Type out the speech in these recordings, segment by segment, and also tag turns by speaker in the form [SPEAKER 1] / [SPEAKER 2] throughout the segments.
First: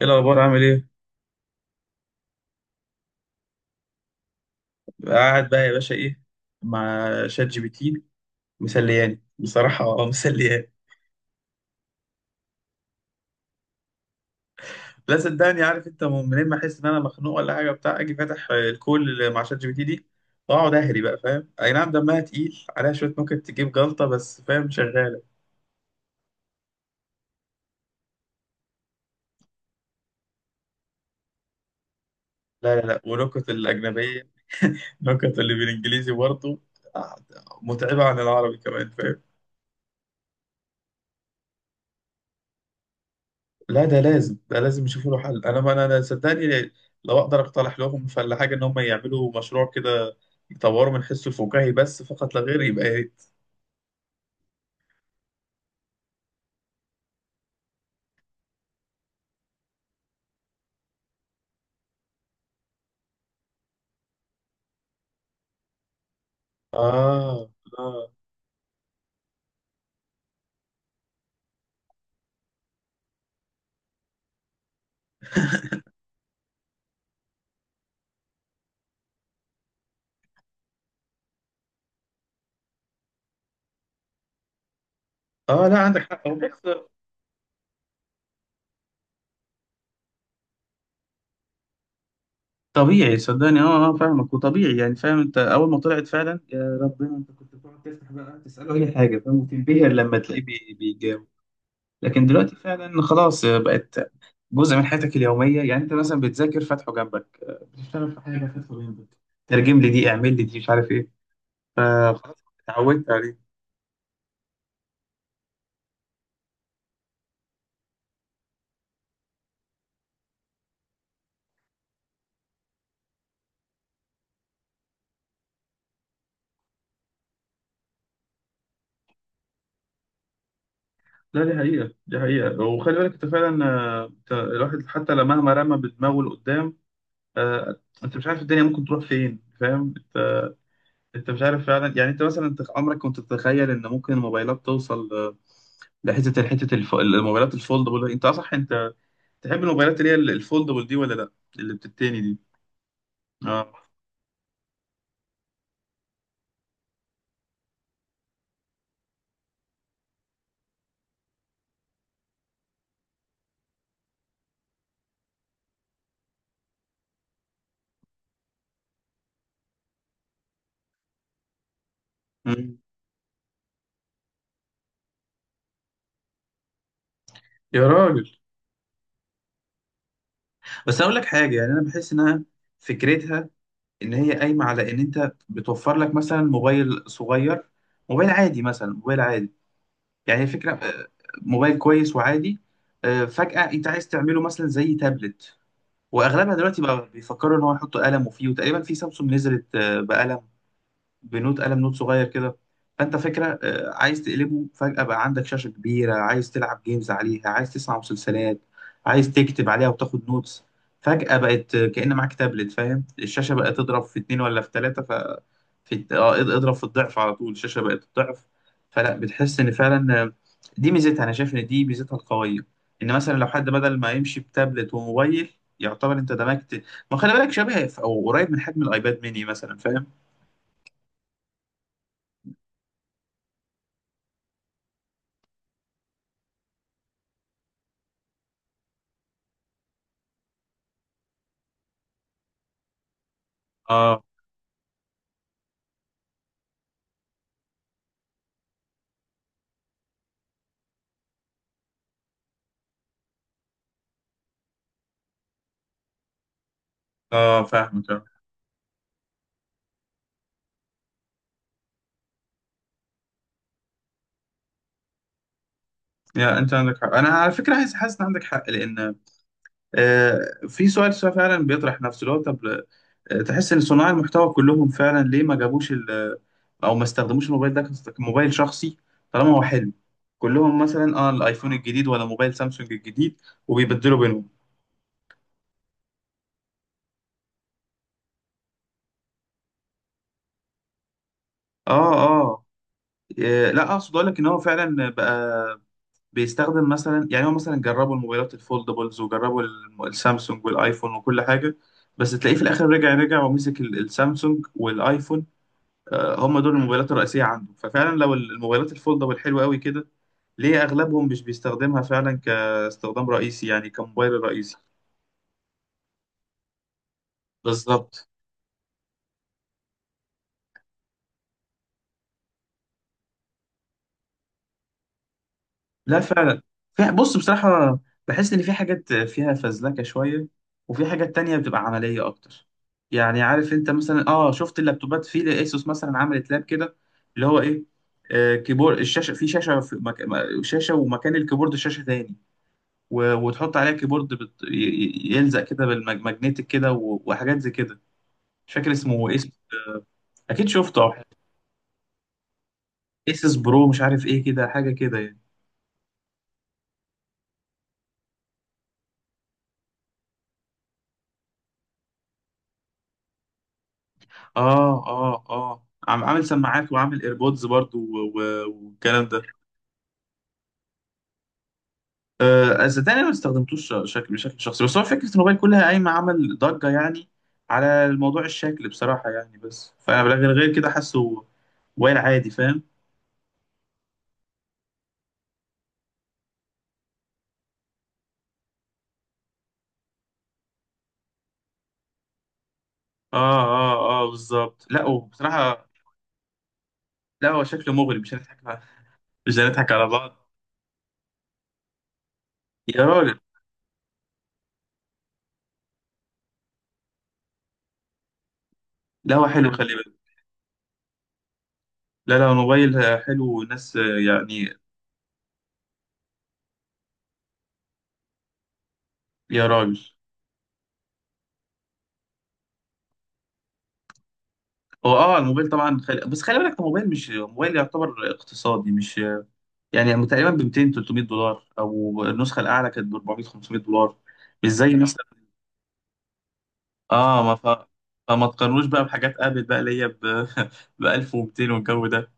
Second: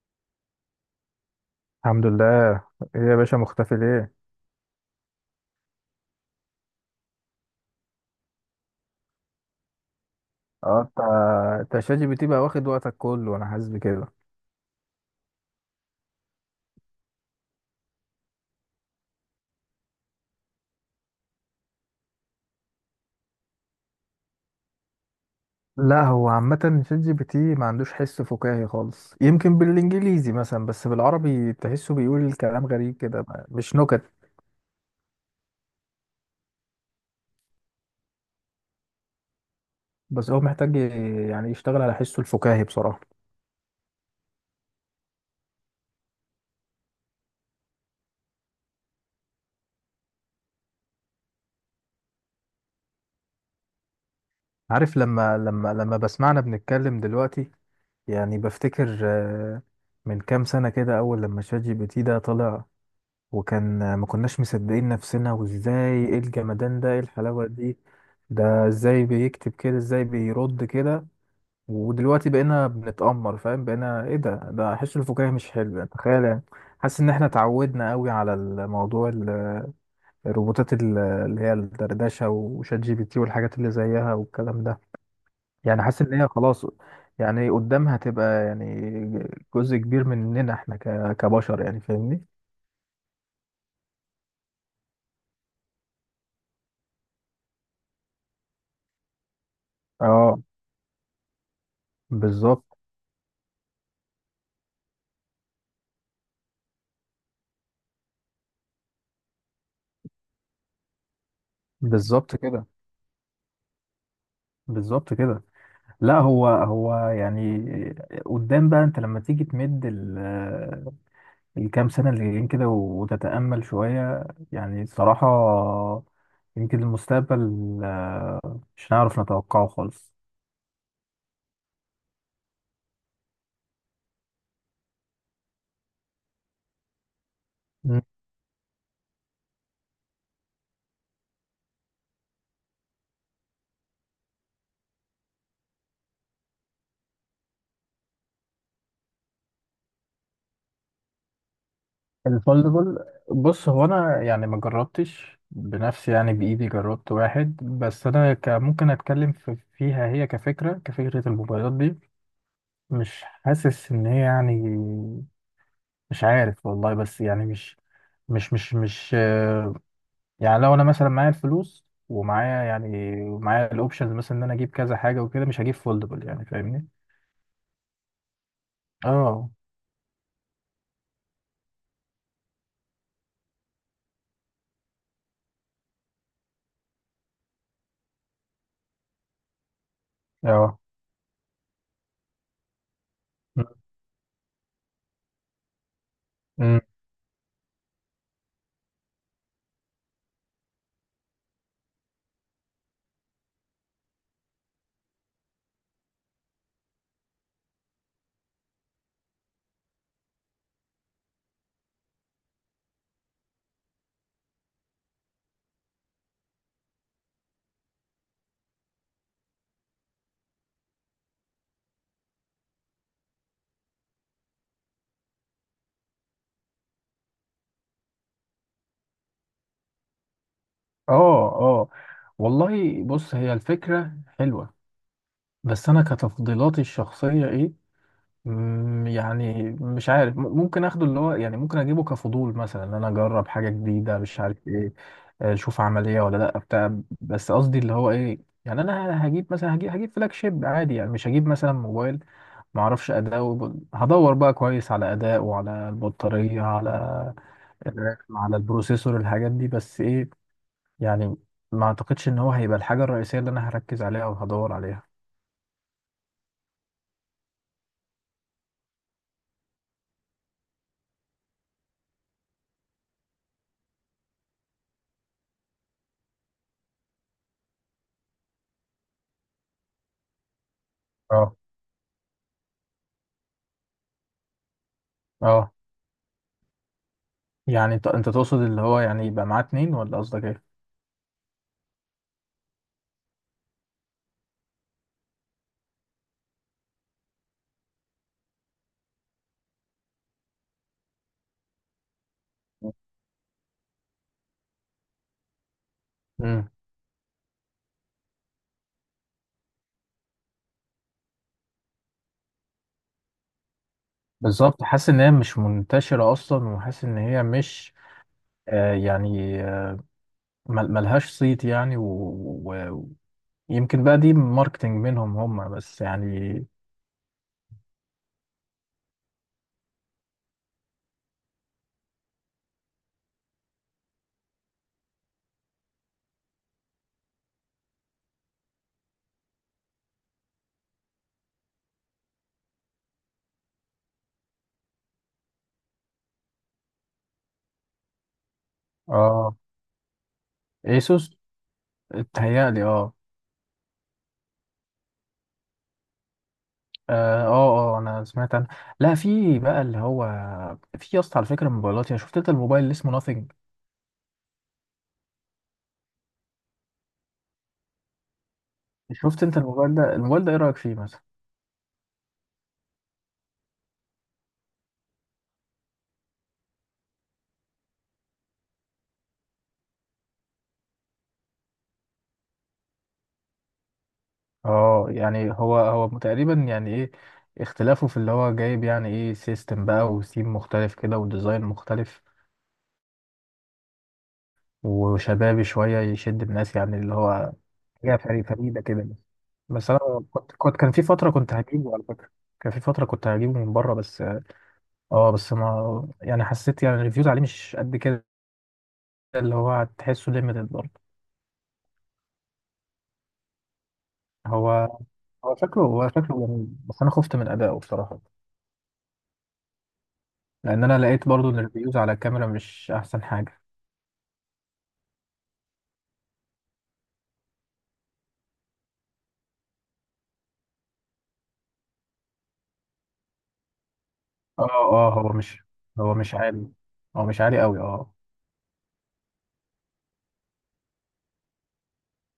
[SPEAKER 1] ايه الاخبار؟ عامل ايه؟
[SPEAKER 2] الحمد لله. ايه يا باشا مختفي ليه؟
[SPEAKER 1] قاعد بقى يا باشا، ايه، مع شات جي بي تي. مسلياني بصراحه. اه، مسلياني.
[SPEAKER 2] اه انت، شات جي بي تي بقى واخد وقتك كله، انا حاسس بكده.
[SPEAKER 1] لا، صدقني عارف انت منين، ما احس ان انا مخنوق ولا حاجه، بتاع اجي فاتح الكول اللي مع شات جي بي تي دي، واقعد اهري بقى، فاهم؟ اي نعم، دمها تقيل، عليها شويه نكت تجيب جلطه، بس فاهم، شغاله.
[SPEAKER 2] لا، هو عامة شات جي بي تي ما عندوش حس فكاهي خالص، يمكن بالانجليزي مثلا، بس بالعربي تحسه بيقول الكلام
[SPEAKER 1] لا لا
[SPEAKER 2] غريب
[SPEAKER 1] لا،
[SPEAKER 2] كده،
[SPEAKER 1] ونكت
[SPEAKER 2] مش نكت.
[SPEAKER 1] الاجنبيه، نكت اللي بالانجليزي برضه. آه، متعبه عن العربي كمان، فاهم.
[SPEAKER 2] بس هو محتاج يعني يشتغل على حسه الفكاهي بصراحة.
[SPEAKER 1] لا ده لازم، ده لازم يشوفوا له حل، انا ما انا أنا صدقني، لو اقدر اقترح لهم فلا حاجه ان هم يعملوا مشروع كده، يطوروا من حسه الفكاهي بس فقط لا غير، يبقى يا ريت.
[SPEAKER 2] عارف لما لما بسمعنا بنتكلم دلوقتي، يعني بفتكر من كام سنة كده أول لما شات جي بي تي ده طلع، وكان ما كناش مصدقين نفسنا، وازاي ايه الجمدان ده، ايه الحلاوة
[SPEAKER 1] اه،
[SPEAKER 2] دي،
[SPEAKER 1] اه،
[SPEAKER 2] ده ازاي بيكتب كده، ازاي بيرد كده. ودلوقتي بقينا بنتأمر، فاهم، بقينا ايه ده حس الفكاهي مش حلو يعني، تخيل يعني. حاسس ان احنا اتعودنا قوي على الموضوع الروبوتات اللي هي الدردشة وشات جي بي تي والحاجات اللي زيها والكلام ده.
[SPEAKER 1] اه، لا
[SPEAKER 2] يعني
[SPEAKER 1] عندك
[SPEAKER 2] حاسس ان هي
[SPEAKER 1] حق. هو
[SPEAKER 2] خلاص
[SPEAKER 1] بس.
[SPEAKER 2] يعني قدامها تبقى يعني جزء كبير مننا احنا كبشر يعني، فاهمني.
[SPEAKER 1] طبيعي صدقني. اه، اه، فاهمك وطبيعي يعني، فاهم، انت اول ما طلعت فعلا يا ربنا، انت كنت بتقعد تفتح بقى تساله اي حاجه، فاهم، وتنبهر لما
[SPEAKER 2] اه،
[SPEAKER 1] تلاقيه بيجاوب. لكن دلوقتي
[SPEAKER 2] بالظبط.
[SPEAKER 1] فعلا خلاص، بقت جزء من حياتك اليومية، يعني أنت مثلا بتذاكر فاتحه جنبك، بتشتغل في حاجة فاتحه جنبك، ترجم لي دي، اعمل لي دي، مش عارف إيه.
[SPEAKER 2] بالظبط
[SPEAKER 1] خلاص،
[SPEAKER 2] كده.
[SPEAKER 1] اتعودت عليه.
[SPEAKER 2] بالظبط كده. لا، هو يعني قدام بقى، انت لما تيجي تمد الكام سنة اللي جايين كده وتتأمل شوية، يعني صراحة يمكن المستقبل مش هنعرف نتوقعه خالص.
[SPEAKER 1] لا دي حقيقة، دي حقيقة، وخلي بالك أنت فعلا، أنت الواحد حتى لو مهما رمى بدماغه لقدام،
[SPEAKER 2] مم.
[SPEAKER 1] أنت مش عارف الدنيا ممكن تروح فين، فاهم أنت؟ أنت مش عارف فعلا، يعني أنت مثلا أنت عمرك كنت تتخيل إن ممكن الموبايلات توصل، الموبايلات الفولدبل، أنت صح؟ أنت تحب الموبايلات اللي هي الفولدبل دي ولا لأ؟ اللي بتتاني دي.
[SPEAKER 2] الفولدبل. بص،
[SPEAKER 1] اه.
[SPEAKER 2] هو انا يعني ما جربتش بنفسي، يعني بايدي جربت واحد بس، انا ممكن اتكلم فيها، هي كفكره، الموبايلات دي مش حاسس ان هي يعني، مش عارف والله، بس يعني مش يعني لو انا مثلا معايا الفلوس ومعايا
[SPEAKER 1] مم.
[SPEAKER 2] يعني، معايا الاوبشنز مثلا، ان انا اجيب كذا حاجه وكده، مش هجيب فولدبل يعني، فاهمني.
[SPEAKER 1] يا راجل،
[SPEAKER 2] اه،
[SPEAKER 1] بس اقول لك حاجه يعني، انا بحس انها، فكرتها ان هي قايمه على ان انت بتوفر لك مثلا موبايل صغير، موبايل عادي، مثلا موبايل عادي. يعني هي فكره،
[SPEAKER 2] اه.
[SPEAKER 1] موبايل كويس وعادي، فجاه انت عايز تعمله مثلا زي تابلت، واغلبها
[SPEAKER 2] أمم.
[SPEAKER 1] دلوقتي بقى بيفكروا ان هو يحطوا قلم وفيه، وتقريبا في سامسونج نزلت بقلم، بنوت قلم، نوت صغير كده. فانت فكره، عايز تقلبه، فجاه بقى عندك شاشه كبيره، عايز تلعب جيمز عليها، عايز تسمع مسلسلات، عايز تكتب عليها وتاخد نوتس، فجاه بقت كأن معاك تابلت، فاهم، الشاشه بقت تضرب في اتنين ولا في تلاته، ف في اه اض- اضرب في الضعف على طول، الشاشه بقت الضعف، فلا بتحس ان فعلا، دي ميزتها، انا شايف ان دي ميزتها القويه، ان مثلا لو حد بدل ما يمشي بتابلت وموبايل، يعتبر انت دمجت، ما خلي بالك شبه او قريب من حجم الايباد ميني مثلا، فاهم.
[SPEAKER 2] اه، اه. والله بص، هي الفكرة حلوة، بس أنا كتفضيلاتي الشخصية إيه؟ يعني مش عارف، ممكن اخده اللي هو يعني، ممكن اجيبه كفضول مثلا، ان انا اجرب حاجه جديده مش عارف ايه، اشوف عمليه ولا لا بتاع. بس قصدي اللي هو ايه، يعني انا هجيب مثلا، هجيب فلاج شيب عادي يعني، مش هجيب مثلا موبايل ما اعرفش اداء هدور بقى كويس على اداء وعلى البطاريه، على
[SPEAKER 1] اه، فاهمك.
[SPEAKER 2] الرام،
[SPEAKER 1] اه.
[SPEAKER 2] على البروسيسور، الحاجات دي، بس ايه، يعني ما اعتقدش ان هو هيبقى الحاجه الرئيسيه اللي انا هركز عليها او هدور عليها.
[SPEAKER 1] يا انت عندك حق، انا على فكره عايز، حاسس ان عندك حق، لان آه في سؤال فعلا بيطرح نفسه، اللي هو طب، تحس ان صناع المحتوى كلهم فعلا ليه ما جابوش او ما استخدموش الموبايل ده كموبايل شخصي، طالما هو حلو، كلهم مثلا
[SPEAKER 2] اه،
[SPEAKER 1] الايفون الجديد ولا موبايل سامسونج الجديد، وبيبدلوا بينهم.
[SPEAKER 2] اه. يعني انت تقصد اللي هو يعني يبقى معاه اتنين، ولا قصدك ايه؟
[SPEAKER 1] اه، اه، لا اقصد اقول لك ان هو فعلا بقى بيستخدم مثلا، يعني هو مثلا جربوا الموبايلات الفولدبلز وجربوا السامسونج والايفون وكل حاجه، بس تلاقيه في الاخر رجع رجع ومسك السامسونج والايفون، هم
[SPEAKER 2] امم.
[SPEAKER 1] دول الموبايلات الرئيسيه عنده، ففعلا لو الموبايلات الفولدبل حلوه قوي كده، ليه اغلبهم مش بيستخدمها فعلا كاستخدام رئيسي يعني، كموبايل رئيسي.
[SPEAKER 2] بالظبط، حاسس ان هي مش منتشرة اصلا، وحاسس ان هي مش
[SPEAKER 1] بالظبط،
[SPEAKER 2] يعني ملهاش صيت يعني، و- ويمكن بقى دي ماركتينج منهم هم بس
[SPEAKER 1] لا
[SPEAKER 2] يعني.
[SPEAKER 1] فعلا، في بص بصراحة، بحس إن في حاجات فيها فزلكة شوية، وفي حاجات تانية بتبقى عملية أكتر، يعني عارف أنت مثلا، شفت اللابتوبات في لأسوس مثلا عملت لاب كده، اللي هو إيه، كيبورد الشاشة في شاشة في شاشة ومكان الكيبورد شاشة تاني، و... وتحط عليها كيبورد يلزق كده بالماجنتيك كده، و... وحاجات زي كده، مش فاكر اسمه إيه، اسمه
[SPEAKER 2] اه،
[SPEAKER 1] أكيد شفته أو حاجة.
[SPEAKER 2] ايسوس. اتهيألي اه.
[SPEAKER 1] اسس برو مش عارف إيه كده، حاجة كده يعني.
[SPEAKER 2] اه، اه، انا سمعت عنه. لا، في بقى اللي هو، في يا اسطى على فكرة موبايلات، يعني شفت انت الموبايل اللي اسمه ناثينج؟
[SPEAKER 1] اه، اه، اه، عم عامل سماعات وعامل ايربودز برضو، و- و- والكلام ده.
[SPEAKER 2] شفت انت الموبايل ده؟ الموبايل ده ايه رأيك فيه مثلا؟
[SPEAKER 1] صدقني أنا ما استخدمتوش شكل بشكل شخصي، بس هو فكره الموبايل كلها قايمه عمل ضجه يعني على الموضوع، الشكل بصراحه يعني، بس فانا غير كده حاسه، موبايل عادي فاهم.
[SPEAKER 2] اه، يعني هو تقريبا يعني ايه، اختلافه في اللي هو جايب، يعني ايه، سيستم بقى وثيم مختلف كده، وديزاين مختلف
[SPEAKER 1] اه، اه، اه، بالظبط. لا
[SPEAKER 2] وشبابي
[SPEAKER 1] وبصراحه،
[SPEAKER 2] شوية يشد الناس يعني، اللي
[SPEAKER 1] لا
[SPEAKER 2] هو
[SPEAKER 1] هو شكله
[SPEAKER 2] حاجة
[SPEAKER 1] مغري،
[SPEAKER 2] فريدة كده.
[SPEAKER 1] مش
[SPEAKER 2] بس
[SPEAKER 1] هنضحك
[SPEAKER 2] انا
[SPEAKER 1] على بعض.
[SPEAKER 2] كنت، كان في فترة كنت هجيبه على فكرة، كان في
[SPEAKER 1] يا
[SPEAKER 2] فترة كنت
[SPEAKER 1] راجل،
[SPEAKER 2] هجيبه من بره بس. اه، بس ما يعني حسيت يعني الريفيوز عليه مش قد كده،
[SPEAKER 1] لا هو
[SPEAKER 2] اللي
[SPEAKER 1] حلو
[SPEAKER 2] هو
[SPEAKER 1] خلي بالك،
[SPEAKER 2] هتحسه ليميتد برضه.
[SPEAKER 1] لا لا الموبايل حلو والناس
[SPEAKER 2] هو
[SPEAKER 1] يعني.
[SPEAKER 2] هو شكله جميل، بس انا خفت من ادائه بصراحة،
[SPEAKER 1] يا راجل،
[SPEAKER 2] لان انا لقيت برضه ان الريفيوز على الكاميرا مش احسن حاجة.
[SPEAKER 1] هو الموبايل طبعا بس خلي بالك الموبايل مش موبايل يعتبر اقتصادي، مش يعني، تقريبا ب 200 300 دولار، او النسخه الاعلى كانت ب 400 500 دولار،
[SPEAKER 2] اه،
[SPEAKER 1] مش زي
[SPEAKER 2] اه.
[SPEAKER 1] مثلا.
[SPEAKER 2] هو مش عالي، هو مش
[SPEAKER 1] اه ما
[SPEAKER 2] عالي قوي،
[SPEAKER 1] ف...
[SPEAKER 2] اه.
[SPEAKER 1] فما تقارنوش بقى بحاجات ابل بقى اللي هي ب ب 1200 والجو ده،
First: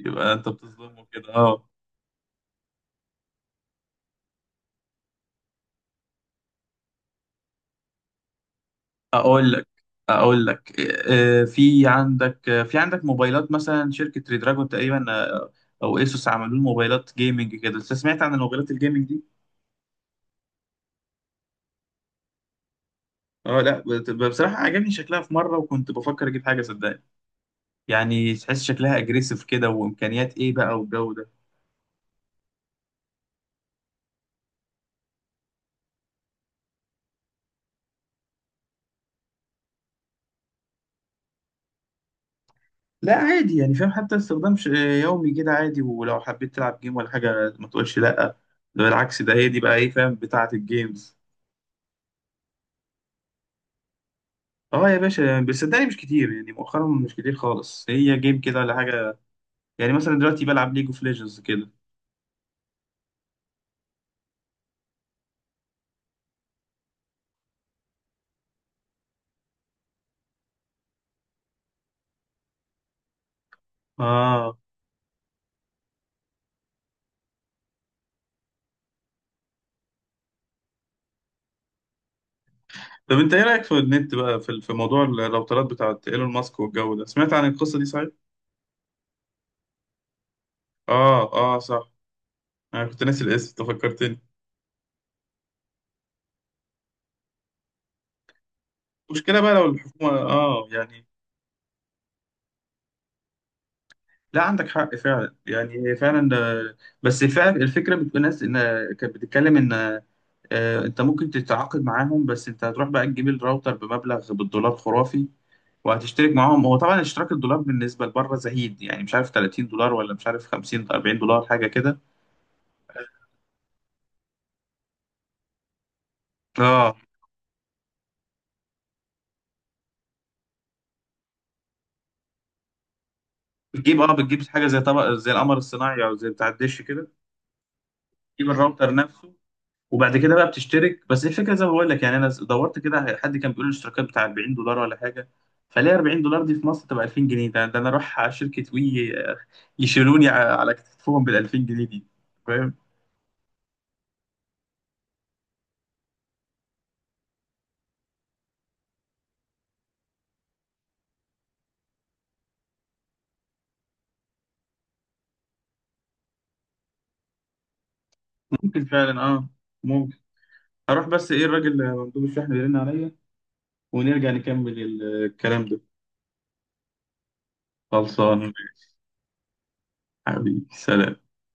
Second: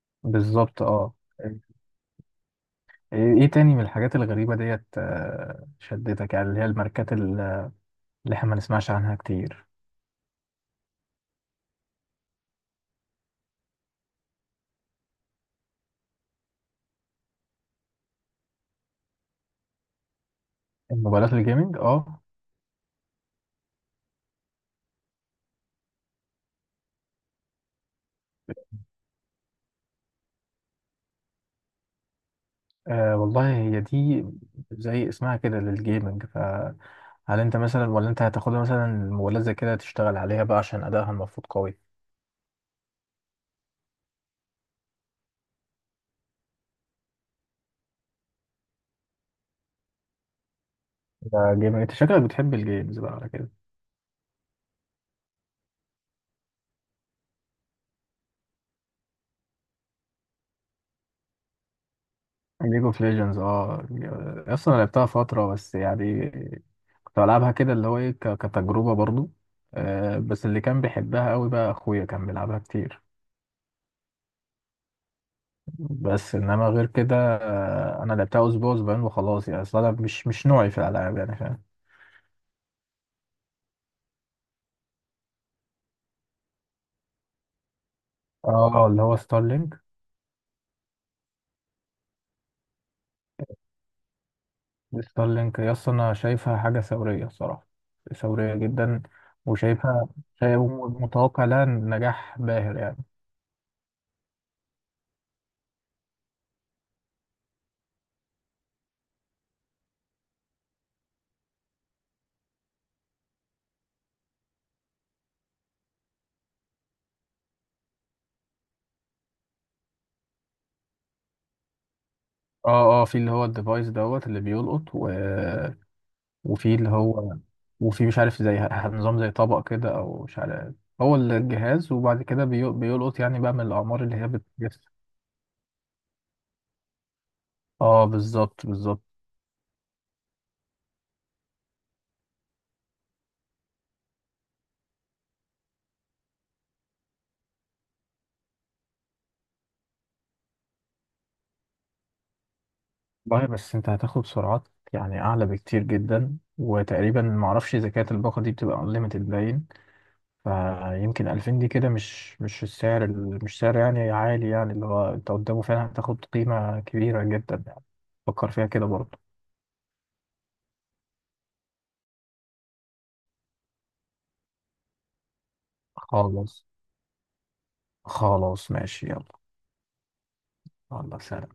[SPEAKER 1] يبقى انت
[SPEAKER 2] بالظبط،
[SPEAKER 1] بتظلمه
[SPEAKER 2] اه.
[SPEAKER 1] كده.
[SPEAKER 2] ايه
[SPEAKER 1] اه،
[SPEAKER 2] تاني من الحاجات الغريبة ديت شدتك يعني، اللي هي الماركات اللي احنا ما نسمعش عنها
[SPEAKER 1] اقول
[SPEAKER 2] كتير.
[SPEAKER 1] لك اقول لك في عندك موبايلات مثلا شركه ريدراجون تقريبا، او ايسوس عملوا موبايلات جيمنج كده، انت سمعت عن الموبايلات الجيمنج؟
[SPEAKER 2] الموبايلات الجيمنج، اه.
[SPEAKER 1] اه، لا بصراحة عجبني شكلها في مرة، وكنت بفكر اجيب حاجة صدقني، يعني تحس شكلها اجريسيف كده، وامكانيات ايه بقى والجو ده.
[SPEAKER 2] والله هي دي زي اسمها كده للجيمنج، فهل انت مثلا، ولا انت هتاخدها مثلا الموبايلات زي كده تشتغل عليها بقى عشان ادائها المفروض قوي؟
[SPEAKER 1] لا عادي يعني، فاهم، حتى استخدام يومي كده عادي، ولو حبيت تلعب جيم ولا حاجة ما تقولش لا، ده بالعكس، ده هي دي بقى ايه، فاهم، بتاعة الجيمز.
[SPEAKER 2] ده جيمنج، انت شكلك بتحب الجيمز بقى على كده.
[SPEAKER 1] اه يا باشا يعني، بس صدقني مش كتير يعني مؤخرا، مش كتير خالص هي جيم كده ولا حاجة، يعني مثلا دلوقتي بلعب ليج اوف ليجندز كده.
[SPEAKER 2] ليج اوف ليجندز، اه. اصلا أنا لعبتها فترة بس يعني، كنت بلعبها كده اللي هو ايه كتجربة برضو. بس اللي كان بيحبها قوي بقى اخويا، كان بيلعبها كتير.
[SPEAKER 1] اه.
[SPEAKER 2] بس انما غير كده، انا لعبتها اسبوع اسبوعين وخلاص يعني، اصلا أنا مش نوعي في الالعاب يعني، فاهم.
[SPEAKER 1] طب انت ايه رأيك في النت بقى، في موضوع الراوترات بتاعت ايلون ماسك والجو ده، سمعت عن القصة دي صحيح؟
[SPEAKER 2] اه، اللي هو ستارلينك.
[SPEAKER 1] اه، اه صح، انا كنت ناسي الاسم أنت فكرتني.
[SPEAKER 2] ستارلينك يا اسطى، انا شايفها حاجة ثورية الصراحة، ثورية جدا.
[SPEAKER 1] المشكله بقى لو
[SPEAKER 2] وشايفها،
[SPEAKER 1] الحكومه
[SPEAKER 2] شايف
[SPEAKER 1] يعني.
[SPEAKER 2] متوقع لها نجاح باهر يعني.
[SPEAKER 1] لا عندك حق فعلا يعني، هي فعلا بس فعلا الفكره بتقول ناس ان، كانت بتتكلم ان انت ممكن تتعاقد معاهم، بس انت هتروح بقى تجيب الراوتر بمبلغ بالدولار خرافي، وهتشترك معاهم، هو طبعا اشتراك الدولار بالنسبه لبره زهيد، يعني مش عارف 30 دولار، ولا مش عارف 50 40 دولار، حاجه كده.
[SPEAKER 2] اه، اه، في اللي هو الديفايس دوت اللي بيلقط، وفي اللي
[SPEAKER 1] اه،
[SPEAKER 2] هو، وفي مش عارف زي نظام زي طبق كده او مش عارف، هو الجهاز، وبعد كده بيلقط يعني بقى من
[SPEAKER 1] بتجيب،
[SPEAKER 2] الاعمار
[SPEAKER 1] اه
[SPEAKER 2] اللي هي
[SPEAKER 1] بتجيب حاجه زي
[SPEAKER 2] بتجس.
[SPEAKER 1] طبق، زي القمر الصناعي، او زي بتاع الدش كده،
[SPEAKER 2] اه،
[SPEAKER 1] تجيب
[SPEAKER 2] بالظبط،
[SPEAKER 1] الراوتر
[SPEAKER 2] بالظبط.
[SPEAKER 1] نفسه، وبعد كده بقى بتشترك، بس الفكره زي ما بقول لك يعني، انا دورت كده، حد كان بيقول الاشتراكات بتاع 40 دولار ولا حاجه، فليه 40 دولار دي في مصر تبقى 2000 جنيه، ده انا اروح على شركه وي، يشيلوني على كتفهم بال 2000 جنيه دي، فاهم.
[SPEAKER 2] والله بس انت هتاخد سرعات يعني اعلى بكتير جدا، وتقريبا معرفش اذا كانت الباقه دي بتبقى انليمتد باين. فيمكن 2000 دي كده مش مش السعر مش سعر يعني عالي يعني، اللي هو انت قدامه فعلا هتاخد قيمه كبيره جدا يعني. فكر فيها
[SPEAKER 1] ممكن
[SPEAKER 2] كده برضه.
[SPEAKER 1] فعلا، ممكن، اروح بس ايه الراجل مندوب الشحن بيرن عليا، ونرجع نكمل الكلام ده.
[SPEAKER 2] خلاص.
[SPEAKER 1] خلصان
[SPEAKER 2] خلاص
[SPEAKER 1] ماشي.
[SPEAKER 2] ماشي، يلا.
[SPEAKER 1] حبيبي
[SPEAKER 2] الله،
[SPEAKER 1] سلام.
[SPEAKER 2] سلام.